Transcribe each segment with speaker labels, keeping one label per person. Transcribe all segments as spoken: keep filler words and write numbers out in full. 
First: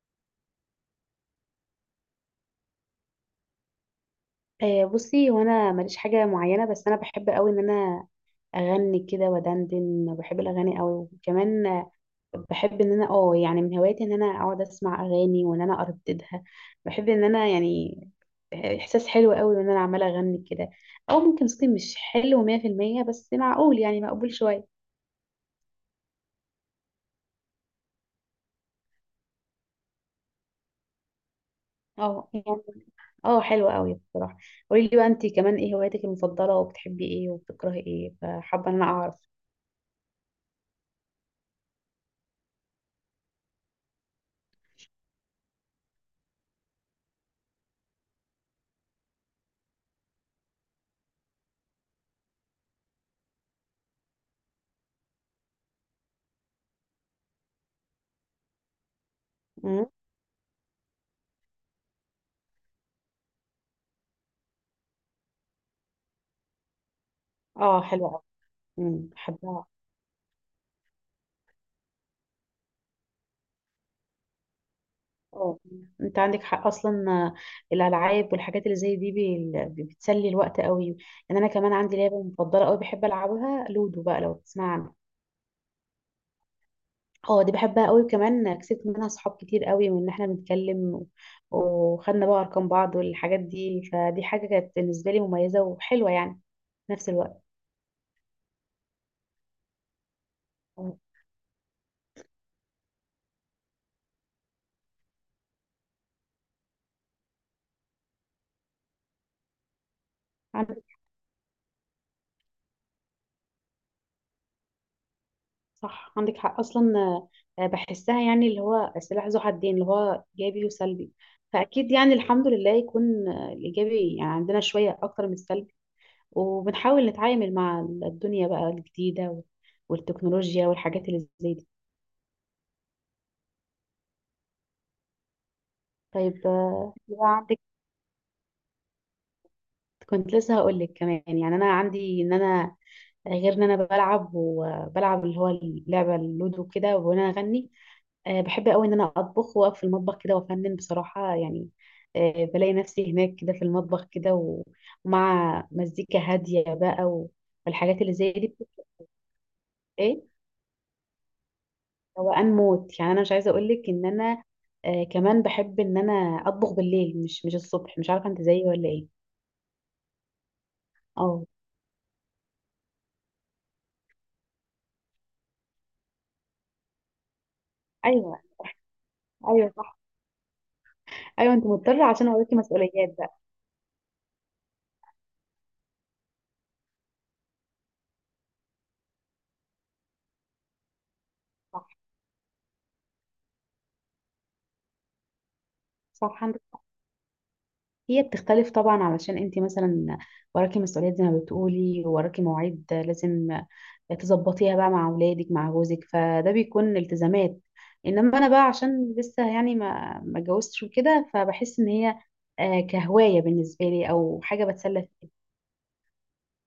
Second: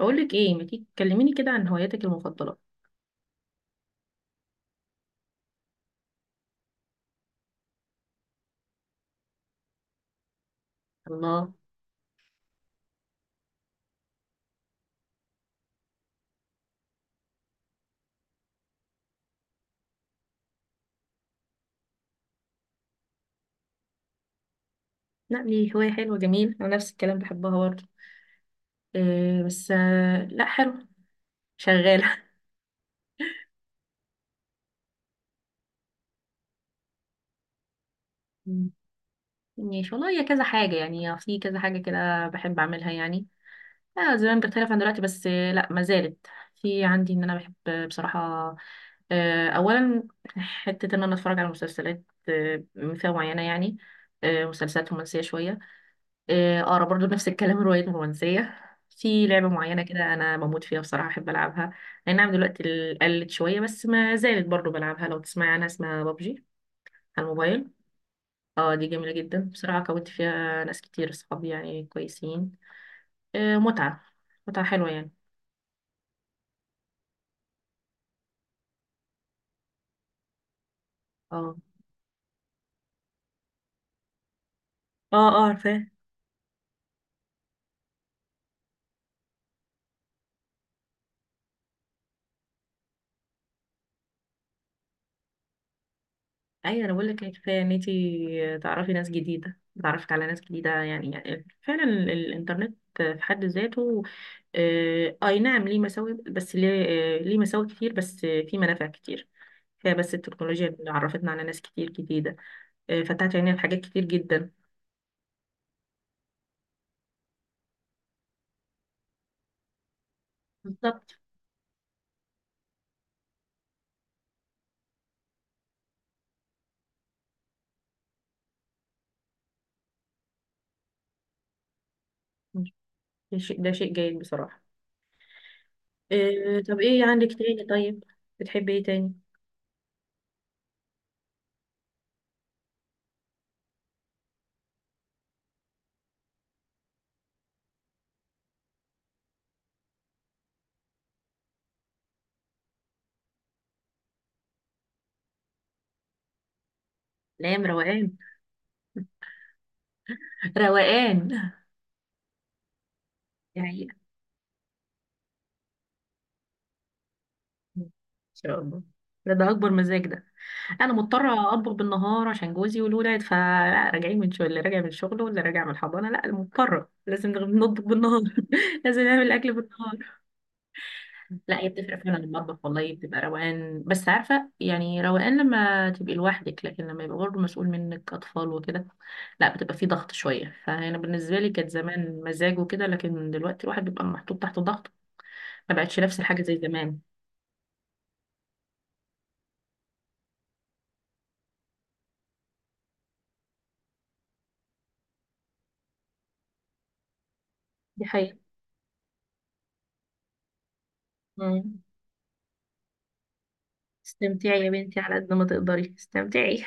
Speaker 1: اقول لك ايه ما تيجي تكلميني كده عن هواياتك المفضله؟
Speaker 2: آه، بصي، وانا ماليش حاجه معينه، بس انا بحب قوي ان انا اغني كده ودندن. بحب الاغاني قوي،
Speaker 1: الله.
Speaker 2: وكمان آه، بحب ان انا اه يعني من هواياتي ان انا اقعد اسمع اغاني وان انا ارددها. بحب ان انا يعني احساس حلو قوي ان انا عماله اغني كده. او ممكن صوتي مش حلو مية في المية، بس معقول يعني مقبول شويه.
Speaker 1: لا دي هوايه حلوه، جميل، انا نفس الكلام بحبها برضه. إيه بس آه، لا حلو. شغاله.
Speaker 2: اه يعني. اه حلو قوي بصراحه. قولي لي بقى، انت كمان ايه هواياتك المفضله؟ وبتحبي ايه وبتكرهي ايه؟
Speaker 1: مم.
Speaker 2: فحابه ان انا اعرف.
Speaker 1: ماشي والله، هي كذا حاجه يعني، في كذا حاجه كده بحب اعملها يعني. آه زمان بختلف عن دلوقتي، بس آه، لا ما زالت. في عندي ان انا بحب، آه، بصراحه، آه، اولا حته ان انا اتفرج على مسلسلات، آه، فئه معينه يعني، آه، مسلسلات رومانسيه شويه. آه آه، برضه نفس الكلام، الروايات الرومانسية. في لعبة معينة
Speaker 2: مم.
Speaker 1: كده أنا بموت فيها بصراحة، أحب ألعبها. أي نعم، دلوقتي ال- قلت شوية بس ما زالت برضه بلعبها، لو تسمعي عنها اسمها بابجي، على الموبايل.
Speaker 2: اه حلوه قوي.
Speaker 1: اه دي جميلة جدا
Speaker 2: بحبها.
Speaker 1: بصراحة، كونت فيها ناس كتير صحابي يعني كويسين. آه متعة، متعة حلوة يعني.
Speaker 2: اه انت عندك حق اصلا. آه، الالعاب والحاجات اللي زي دي بي- بي- بتسلي الوقت قوي. يعني انا
Speaker 1: اه
Speaker 2: كمان عندي لعبه مفضله قوي بحب العبها، لودو بقى، لو تسمع عنها.
Speaker 1: اه اه عارفاه.
Speaker 2: اه دي بحبها قوي، وكمان كسبت منها صحاب كتير قوي، من ان احنا بنتكلم و- وخدنا بقى ارقام بعض والحاجات دي. فدي حاجه كانت بالنسبه لي مميزه وحلوه يعني،
Speaker 1: أيوة، أنا
Speaker 2: في
Speaker 1: بقول
Speaker 2: نفس
Speaker 1: لك
Speaker 2: الوقت.
Speaker 1: كفاية إن أنتي تعرفي ناس جديدة، تعرفت على ناس جديدة يعني, يعني فعلا ال- الإنترنت في حد ذاته، آه، اي نعم ليه مساوئ، بس ليه آه، ليه مساوئ كتير، بس آه، في منافع كتير. هي بس التكنولوجيا
Speaker 2: اه.
Speaker 1: اللي عرفتنا على ناس كتير جديدة، آه، فتحت عينينا لحاجات كتير جدا.
Speaker 2: صح، عندك حق اصلا. آه، بحسها يعني اللي هو سلاح ذو حدين، اللي هو ايجابي
Speaker 1: بالظبط.
Speaker 2: وسلبي. فاكيد يعني الحمد لله يكون آه، الايجابي يعني عندنا شويه اكتر من السلبي. وبنحاول نتعامل مع الدنيا بقى الجديده وال- والتكنولوجيا والحاجات اللي زي دي.
Speaker 1: ده شيء ده شيء جيد بصراحة.
Speaker 2: طيب
Speaker 1: آه، طب
Speaker 2: آه،
Speaker 1: ايه عندك
Speaker 2: بقى عندك.
Speaker 1: تاني؟ طيب، بتحبي ايه تاني؟
Speaker 2: كنت لسه هقول لك كمان، يعني انا عندي ان انا، غير ان انا بلعب، وبلعب اللي هو اللعبه اللودو كده وانا اغني، آه، بحب قوي ان انا اطبخ، واقف في المطبخ كده وافنن بصراحه يعني. آه، بلاقي نفسي هناك كده في المطبخ كده و- ومع مزيكا هاديه بقى و-
Speaker 1: الايام
Speaker 2: والحاجات اللي
Speaker 1: روقان.
Speaker 2: زي دي بتبقى ايه،
Speaker 1: روقان.
Speaker 2: روقان موت يعني. انا مش عايزه
Speaker 1: دي
Speaker 2: اقول لك
Speaker 1: حقيقة.
Speaker 2: ان انا آه، كمان بحب ان انا اطبخ بالليل، مش مش
Speaker 1: ان
Speaker 2: الصبح. مش عارفه انت
Speaker 1: شاء
Speaker 2: زيي
Speaker 1: الله.
Speaker 2: ولا ايه.
Speaker 1: ده ده اكبر مزاج ده. انا
Speaker 2: اه.
Speaker 1: مضطره اطبخ بالنهار عشان جوزي والولاد، فلا راجعين من شغل، اللي راجع من شغله واللي راجع من الحضانه، لا مضطره لازم نغ- نطبخ بالنهار.
Speaker 2: ايوه.
Speaker 1: لازم نعمل اكل
Speaker 2: ايوه صح.
Speaker 1: بالنهار.
Speaker 2: ايوه،
Speaker 1: لا،
Speaker 2: انت
Speaker 1: هي بتفرق
Speaker 2: مضطره
Speaker 1: فعلا
Speaker 2: عشان وراكي
Speaker 1: المطبخ، والله
Speaker 2: مسؤوليات
Speaker 1: بتبقى
Speaker 2: بقى.
Speaker 1: روقان، بس عارفه يعني روقان لما تبقي لوحدك، لكن لما يبقى برضه مسؤول منك اطفال وكده، لا بتبقى في ضغط شويه، فانا بالنسبه لي كانت
Speaker 2: صح.
Speaker 1: زمان مزاج وكده، لكن دلوقتي الواحد بيبقى محطوط تحت ضغط، ما بقتش نفس الحاجه
Speaker 2: صح،
Speaker 1: زي
Speaker 2: عندك.
Speaker 1: زمان.
Speaker 2: هي بتختلف طبعا، علشان انت مثلا وراكي مسؤوليات، زي ما بتقولي، وراكي مواعيد لازم تظبطيها بقى مع اولادك، مع جوزك. فده بيكون التزامات.
Speaker 1: دي حقيقة.
Speaker 2: انما انا بقى، عشان لسه يعني ما ما اتجوزتش وكده،
Speaker 1: مم.
Speaker 2: فبحس ان هي آه، كهوايه بالنسبه لي، او
Speaker 1: استمتعي
Speaker 2: حاجه
Speaker 1: يا بنتي،
Speaker 2: بتسلى
Speaker 1: على
Speaker 2: فيها.
Speaker 1: قد ما تقدري استمتعي،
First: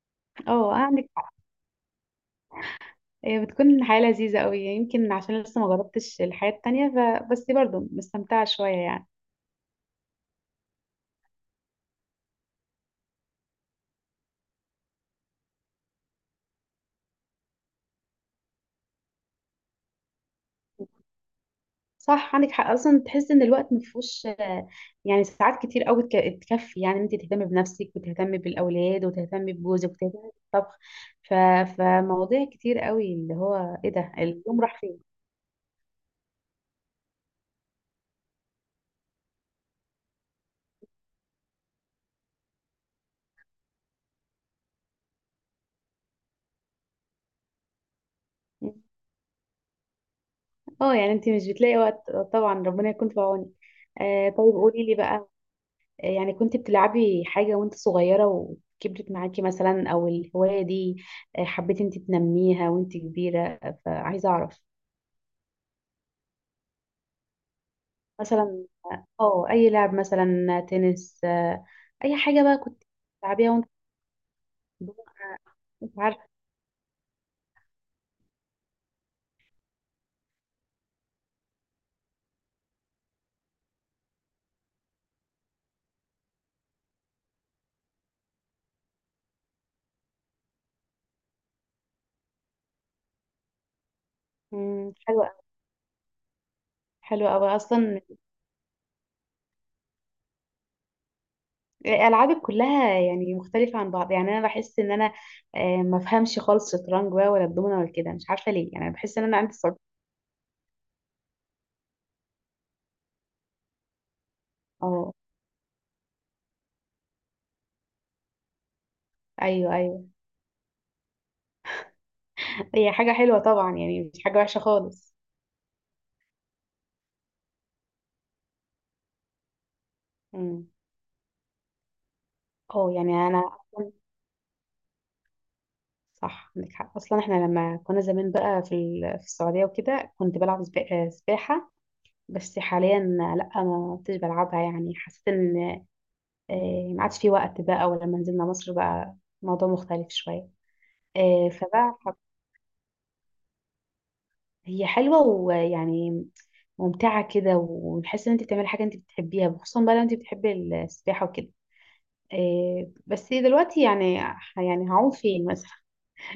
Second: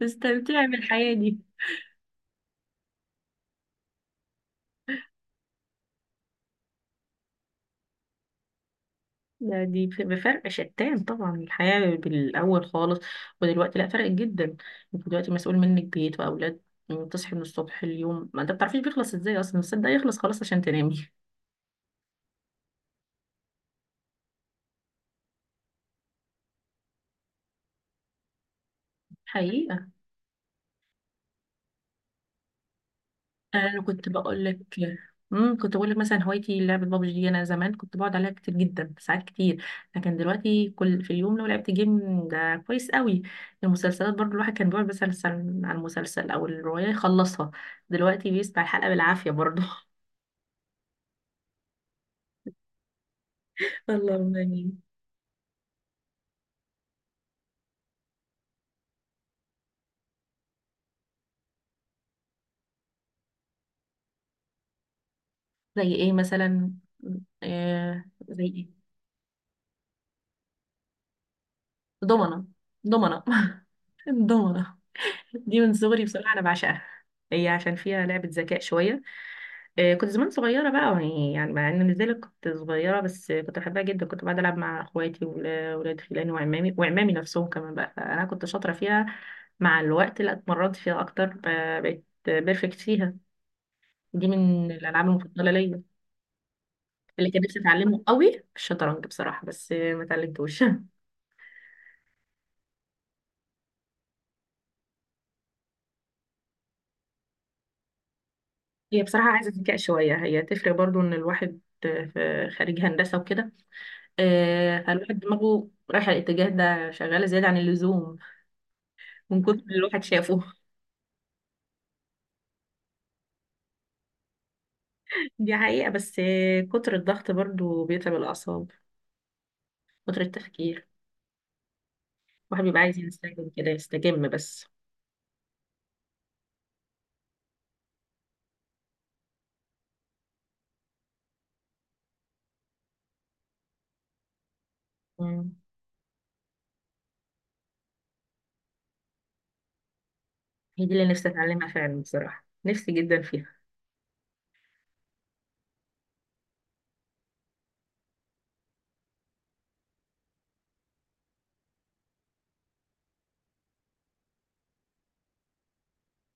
Speaker 1: تستمتعي
Speaker 2: اه، عندك
Speaker 1: بالحياة
Speaker 2: حق.
Speaker 1: دي.
Speaker 2: هي بتكون حياه لذيذه قوي، يمكن عشان لسه ما جربتش الحياه التانية، فبس برضه مستمتعه شويه يعني.
Speaker 1: ده دي ف- بفرق شتان طبعا، الحياة بالأول خالص، ودلوقتي لا، فرق جدا. انت دلوقتي مسؤول منك بيت وأولاد، تصحي من الصبح، اليوم ما انت بتعرفيش بيخلص ازاي اصلا، بس ده يخلص خلاص عشان تنامي.
Speaker 2: صح، عندك حق اصلا. تحس ان الوقت مفهوش آه، يعني ساعات كتير قوي تك- تكفي يعني انت تهتمي بنفسك، وتهتمي بالاولاد، وتهتمي
Speaker 1: حقيقي.
Speaker 2: بجوزك، وتهتمي بالطبخ. ف... فمواضيع كتير قوي، اللي هو
Speaker 1: انا
Speaker 2: ايه
Speaker 1: كنت
Speaker 2: ده،
Speaker 1: بقول لك،
Speaker 2: اليوم راح فين.
Speaker 1: امم كنت بقول لك مثلا هوايتي لعبه بابجي دي، انا زمان كنت بقعد عليها كتير جدا ساعات كتير، لكن دلوقتي كل في اليوم لو لعبت جيم ده كويس قوي. المسلسلات برضو الواحد كان بيقعد مثلا سن- على المسلسل او الروايه يخلصها، دلوقتي بيسمع الحلقه بالعافيه برضو.
Speaker 2: اه يعني انت مش بتلاقي وقت طبعا. ربنا يكون في عونك. آه
Speaker 1: اللهم
Speaker 2: طيب،
Speaker 1: امين.
Speaker 2: قولي لي بقى، آه، يعني كنت بتلعبي حاجة وانت صغيرة وكبرت معاكي، مثلا، او الهواية دي آه، حبيتي انت تنميها وانت كبيرة؟ آه، فعايزة اعرف.
Speaker 1: زي ايه مثلا؟ آه زي
Speaker 2: مثلا
Speaker 1: ايه؟
Speaker 2: اه اي لعب، مثلا تنس، آه، اي حاجه
Speaker 1: ضمنه،
Speaker 2: بقى كنت
Speaker 1: ضمنه،
Speaker 2: بتلعبيها وانت
Speaker 1: ضمنه.
Speaker 2: صغيرة.
Speaker 1: دي من
Speaker 2: مش
Speaker 1: صغري
Speaker 2: عارفه.
Speaker 1: بصراحه انا بعشقها، هي عشان فيها لعبه ذكاء شويه. آه، كنت زمان صغيرة بقى يعني يعني مع ان مش زالت كنت صغيرة، بس آه، كنت بحبها جدا، كنت بقعد ألعب مع اخواتي وولاد خلاني وعمامي وعمامي نفسهم كمان بقى، فأنا كنت شاطرة فيها. مع الوقت لا، اتمرنت فيها أكتر، ب- بقيت بيرفكت فيها، دي من
Speaker 2: مم،
Speaker 1: الألعاب
Speaker 2: حلوه أوي-
Speaker 1: المفضلة ليا. اللي
Speaker 2: حلوه
Speaker 1: كان
Speaker 2: قوي
Speaker 1: نفسي
Speaker 2: اصلا.
Speaker 1: أتعلمه قوي الشطرنج بصراحة، بس آه، ما اتعلمتوش.
Speaker 2: العابك كلها يعني مختلفه عن بعض. يعني انا بحس ان انا آه، ما بفهمش خالص الشطرنج بقى، ولا الدومنه، ولا كده. مش عارفه ليه، يعني
Speaker 1: هي
Speaker 2: بحس ان
Speaker 1: بصراحة
Speaker 2: انا
Speaker 1: عايزة
Speaker 2: عندي
Speaker 1: ذكاء
Speaker 2: صعوبه.
Speaker 1: شوية، هي تفرق برضو إن الواحد آه، في خارج هندسة وكده، آه،
Speaker 2: اه،
Speaker 1: فالواحد دماغه رايحة الاتجاه ده، شغالة زيادة عن اللزوم من كتر
Speaker 2: ايوه،
Speaker 1: اللي الواحد
Speaker 2: ايوه.
Speaker 1: شافه.
Speaker 2: هي حاجه حلوه طبعا، يعني مش حاجه وحشه خالص.
Speaker 1: دي حقيقة، بس كتر الضغط برضو بيتعب الأعصاب، كتر
Speaker 2: مم.
Speaker 1: التفكير، الواحد بيبقى
Speaker 2: اه
Speaker 1: عايز
Speaker 2: يعني انا
Speaker 1: يستجم كده،
Speaker 2: اصلا،
Speaker 1: يستجم بس.
Speaker 2: صح، عندك حق اصلا. احنا لما كنا زمان بقى في ال- في السعوديه وكده، كنت بلعب سبا- آه، سباحه. بس حاليا لا، ما كنتش بلعبها. يعني حسيت
Speaker 1: مم.
Speaker 2: ان آه، ما عادش في وقت بقى. ولما نزلنا مصر بقى، الموضوع مختلف شوية.
Speaker 1: هي دي اللي نفسي
Speaker 2: آه،
Speaker 1: أتعلمها
Speaker 2: فبقى
Speaker 1: فعلا
Speaker 2: حب-
Speaker 1: بصراحة، نفسي جدا فيها.
Speaker 2: هي حلوة، ويعني ممتعة كده، وتحس ان انت بتعملي حاجة انت بتحبيها، خصوصا بقى لو انت بتحبي السباحة وكده. آه، بس دلوقتي يعني يعني هعوم فين مثلا؟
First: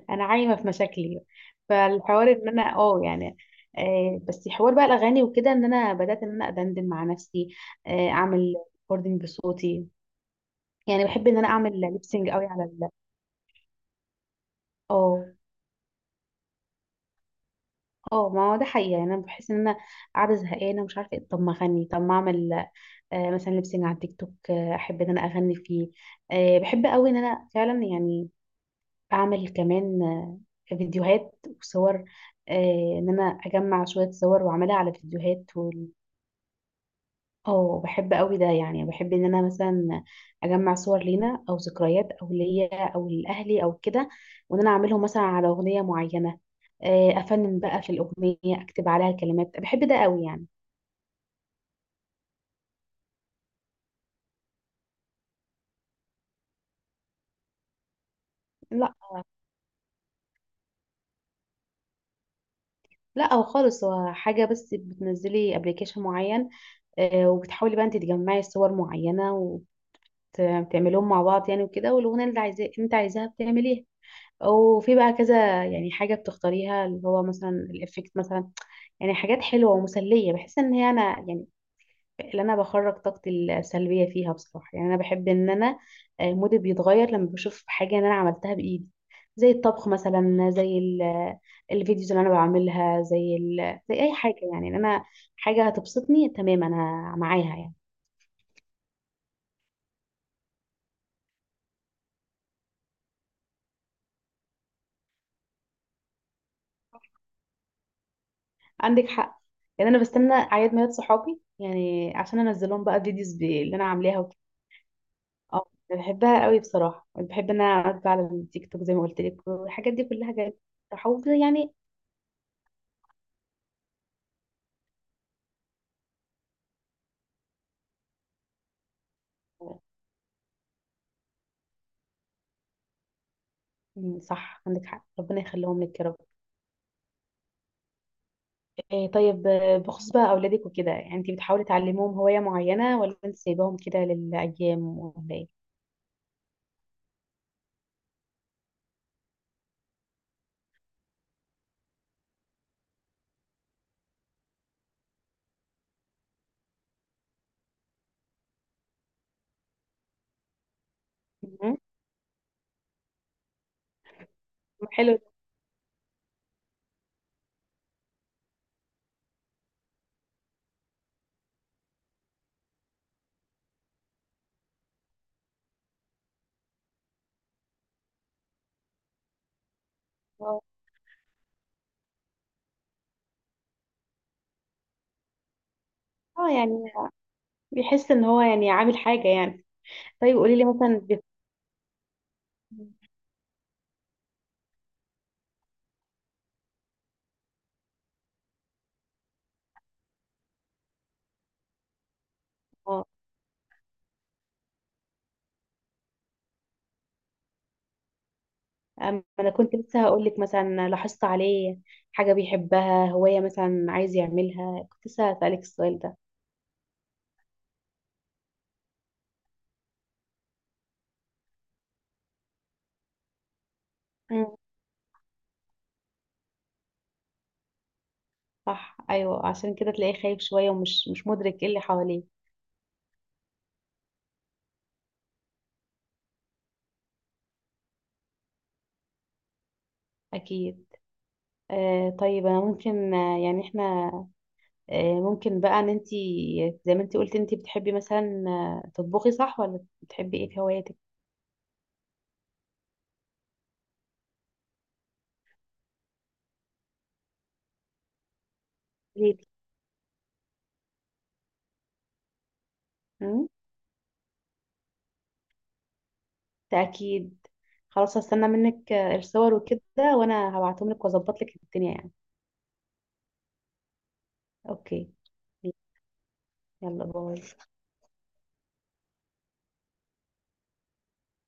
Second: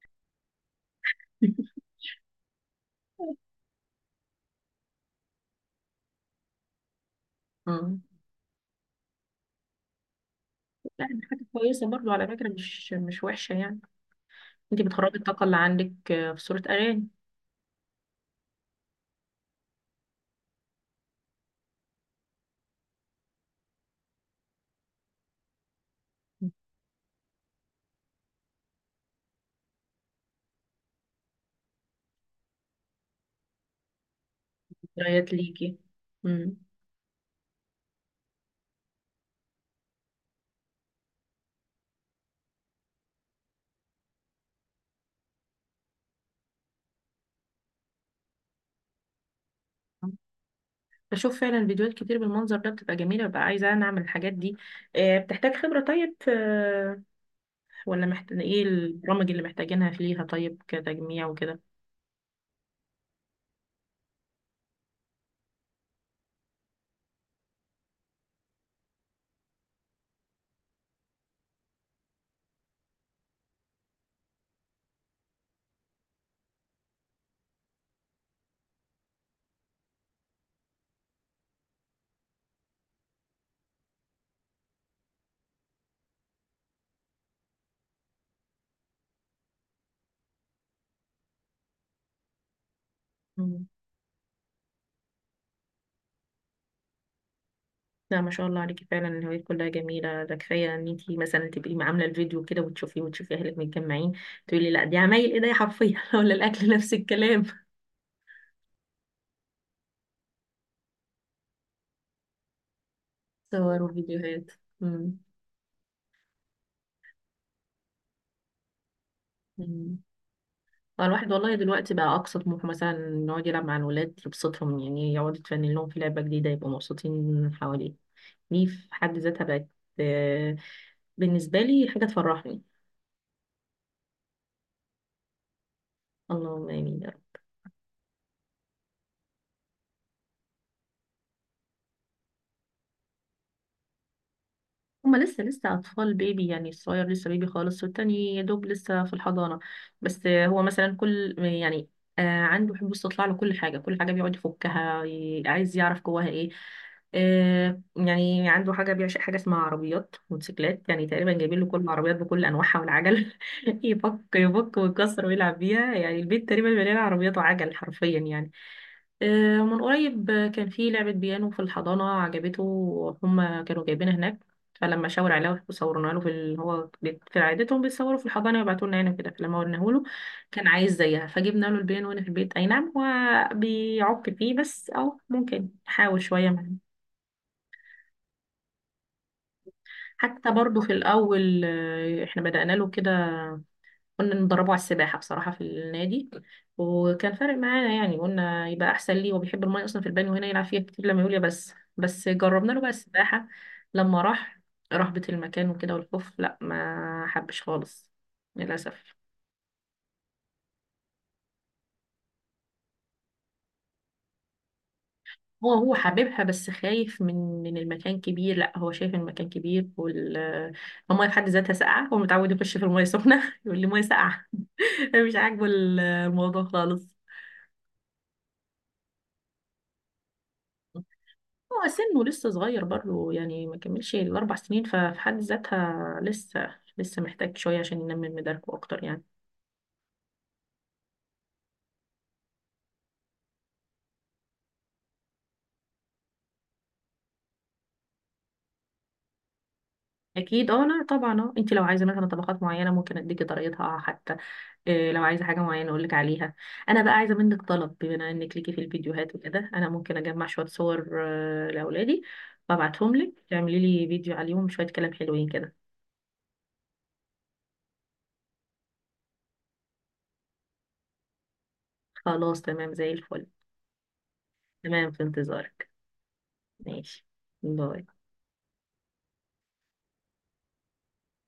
Speaker 2: انا عايمة في مشاكلي. فالحوار ان انا اه يعني، آه، بس حوار بقى الاغاني وكده، ان انا بدأت ان انا ادندن مع نفسي.
Speaker 1: مم.
Speaker 2: آه، اعمل ريكوردنج بصوتي. يعني
Speaker 1: لا دي
Speaker 2: بحب ان
Speaker 1: حاجة
Speaker 2: انا اعمل
Speaker 1: كويسة برضو على
Speaker 2: ليبسينج قوي
Speaker 1: فكرة،
Speaker 2: على ال...
Speaker 1: مش مش وحشة يعني، انتي بتخرجي
Speaker 2: اه،
Speaker 1: الطاقة اللي عندك آه، في صورة أغاني،
Speaker 2: اه، ما هو ده حقيقي. يعني انا بحس ان انا قاعده زهقانه ومش عارفه ايه. طب ما اغني، طب ما اعمل آه مثلا ليبسينج على التيك توك. آه احب ان انا اغني فيه. آه بحب قوي ان انا فعلا يعني اعمل كمان آه فيديوهات وصور. آه ان انا اجمع شويه صور واعملها على
Speaker 1: ذكريات
Speaker 2: فيديوهات.
Speaker 1: ليكي. مم.
Speaker 2: اه، بحب قوي ده. يعني بحب ان انا مثلا اجمع صور لينا، او ذكريات، او ليا، او لاهلي، او كده، وان انا اعملهم مثلا على اغنيه معينه. آه، افنن بقى في الاغنيه، اكتب عليها الكلمات. بحب ده قوي يعني.
Speaker 1: بشوف فعلا فيديوهات كتير بالمنظر ده بتبقى جميلة، ببقى عايزة أنا أعمل الحاجات دي. آه، بتحتاج خبرة طيب في، ولا محتاج ايه
Speaker 2: لا،
Speaker 1: البرامج اللي محتاجينها ليها طيب، كتجميع وكده؟
Speaker 2: لا، او خالص. هو حاجه بس، بتنزلي ابلكيشن معين، آه، وبتحاولي بقى انت تجمعي صور معينه وبتعملهم مع بعض يعني، وكده، والاغنيه اللي عايزاه انت عايزاها بتعمليها. وفي بقى كذا يعني حاجه بتختاريها، اللي هو مثلا الافكت مثلا. يعني حاجات حلوة ومسلية، بحس ان هي انا يعني، اللي انا بخرج طاقتي السلبية فيها بصراحة. يعني انا بحب ان انا، آه، مودي بيتغير لما بشوف حاجة ان انا عملتها بايدي. زي الطبخ مثلا، زي ال- الفيديوز اللي انا بعملها، زي
Speaker 1: مم.
Speaker 2: ال... زي اي حاجة يعني ان انا، حاجة هتبسطني. تمام، انا معاها يعني.
Speaker 1: لا ما شاء الله عليكي، فعلا الهوايات كلها جميلة، ده كفاية ان انتي مثلا تبقي عاملة الفيديو كده وتشوفي وتشوفي اهلك متجمعين، تقولي لا دي عمايل ايديا حرفيا. ولا الاكل نفس الكلام،
Speaker 2: عندك حق. يعني انا بستنى اعياد ميلاد صحابي يعني، عشان انزلهم بقى فيديوز ب- اللي
Speaker 1: صور
Speaker 2: انا عاملاها.
Speaker 1: وفيديوهات. مم.
Speaker 2: اه، أنا بحبها قوي بصراحه. بحب ان انا اقعد بقى على التيك توك زي ما قلت لك. والحاجات
Speaker 1: مم.
Speaker 2: دي كلها جايه
Speaker 1: هو
Speaker 2: تحفظ
Speaker 1: الواحد والله
Speaker 2: يعني.
Speaker 1: دلوقتي بقى اقصى طموحه مثلا إنه يقعد يلعب مع الولاد يبسطهم يعني، يقعد يتفنن لهم في لعبة جديدة يبقوا مبسوطين حواليه، دي في حد ذاتها بقت آه، بالنسبة لي حاجة تفرحني.
Speaker 2: مم، صح، عندك حق. ربنا يخليهم لك يا رب.
Speaker 1: اللهم آمين.
Speaker 2: إيه طيب، آه، بخصوص بقى اولادك وكده، يعني انت بتحاولي تعلميهم هوايه معينه، ولا انت سايباهم كده للايام،
Speaker 1: هما
Speaker 2: ولا
Speaker 1: لسه
Speaker 2: ايه؟
Speaker 1: لسه أطفال بيبي يعني، الصغير لسه بيبي خالص، والتاني يا دوب لسه في الحضانة، بس هو مثلا كل يعني آه، عنده حب استطلاع لكل حاجة، كل حاجة بيقعد يفكها، ي- عايز يعرف جواها ايه. آه، يعني عنده حاجة بيعشق حاجة اسمها عربيات موتوسيكلات، يعني تقريبا جايبين له
Speaker 2: مم.
Speaker 1: كل العربيات بكل أنواعها والعجل. يفك يفك
Speaker 2: حلو.
Speaker 1: ويكسر ويلعب بيها يعني، البيت تقريبا مليان عربيات وعجل حرفيا يعني. آه، من قريب كان في لعبة بيانو في الحضانة عجبته، هما كانوا جايبينها هناك، فلما شاور عليه وصورنا له في ال... هو بيت- في عادتهم بيصوروا في الحضانه ويبعتوا لنا هنا كده، فلما ورناه له
Speaker 2: اه
Speaker 1: كان عايز زيها، فجبنا له البيان وانا في البيت، اي نعم هو بيعك فيه بس، او ممكن يحاول شويه معانا.
Speaker 2: يعني بيحس ان هو يعني عامل حاجه يعني. طيب
Speaker 1: حتى
Speaker 2: قولي لي
Speaker 1: برضو في
Speaker 2: مثلا بت...
Speaker 1: الاول آه، احنا بدأنا له كده، كنا ندربه على السباحة بصراحة في النادي، وكان فارق معانا يعني، قلنا يبقى أحسن ليه، هو بيحب المية أصلا، في البانيو هنا يلعب فيها كتير لما يقول يا بس بس، جربنا له بقى
Speaker 2: آه.
Speaker 1: السباحة. لما راح رهبة المكان وكده والخوف، لا ما حبش خالص، للأسف.
Speaker 2: أم- انا كنت لسه هقول لك، مثلا لاحظت عليه حاجه بيحبها، هوايه مثلا عايز يعملها؟ كنت لسه هسألك
Speaker 1: هو هو
Speaker 2: السؤال ده.
Speaker 1: حاببها بس خايف من من المكان كبير، لا هو شايف المكان كبير وال المية في حد ذاتها ساقعة، هو متعود يخش في المية سخنة. يقول لي مية ساقعة.
Speaker 2: مم.
Speaker 1: مش عاجبه الموضوع خالص.
Speaker 2: صح، ايوه، عشان كده تلاقيه خايف شويه، ومش مش مدرك ايه اللي
Speaker 1: هو سنه
Speaker 2: حواليه.
Speaker 1: لسه صغير برضه يعني، ما كملش الأربع سنين، ففي حد ذاتها لسه لسه محتاج شوية عشان ينمي من مداركه أكتر يعني.
Speaker 2: اكيد. آه طيب، انا ممكن آه، يعني احنا آه ممكن بقى ان انت، زي ما انت قلت، انت بتحبي مثلا آه، تطبخي، صح؟ ولا بتحبي ايه في
Speaker 1: أكيد أه
Speaker 2: هواياتك؟
Speaker 1: لا طبعا أه، أنت لو عايزة مثلا طبقات معينة ممكن أديكي طريقتها، آه، حتى إيه لو عايزة حاجة معينة أقولك عليها. أنا بقى عايزة منك طلب، بما إنك ليكي في الفيديوهات
Speaker 2: ليه؟
Speaker 1: وكده، أنا ممكن أجمع شوية صور آه، لأولادي وأبعتهم لك
Speaker 2: مم؟
Speaker 1: تعملي لي فيديو عليهم، شوية كلام حلوين كده.
Speaker 2: ده اكيد. خلاص، هستنى منك آه، الصور وكده، وانا هبعتهم لك واظبط لك الدنيا يعني.
Speaker 1: خلاص تمام زي الفل.
Speaker 2: اوكي،
Speaker 1: تمام في انتظارك.
Speaker 2: يلا،
Speaker 1: ماشي.
Speaker 2: باي.
Speaker 1: باي.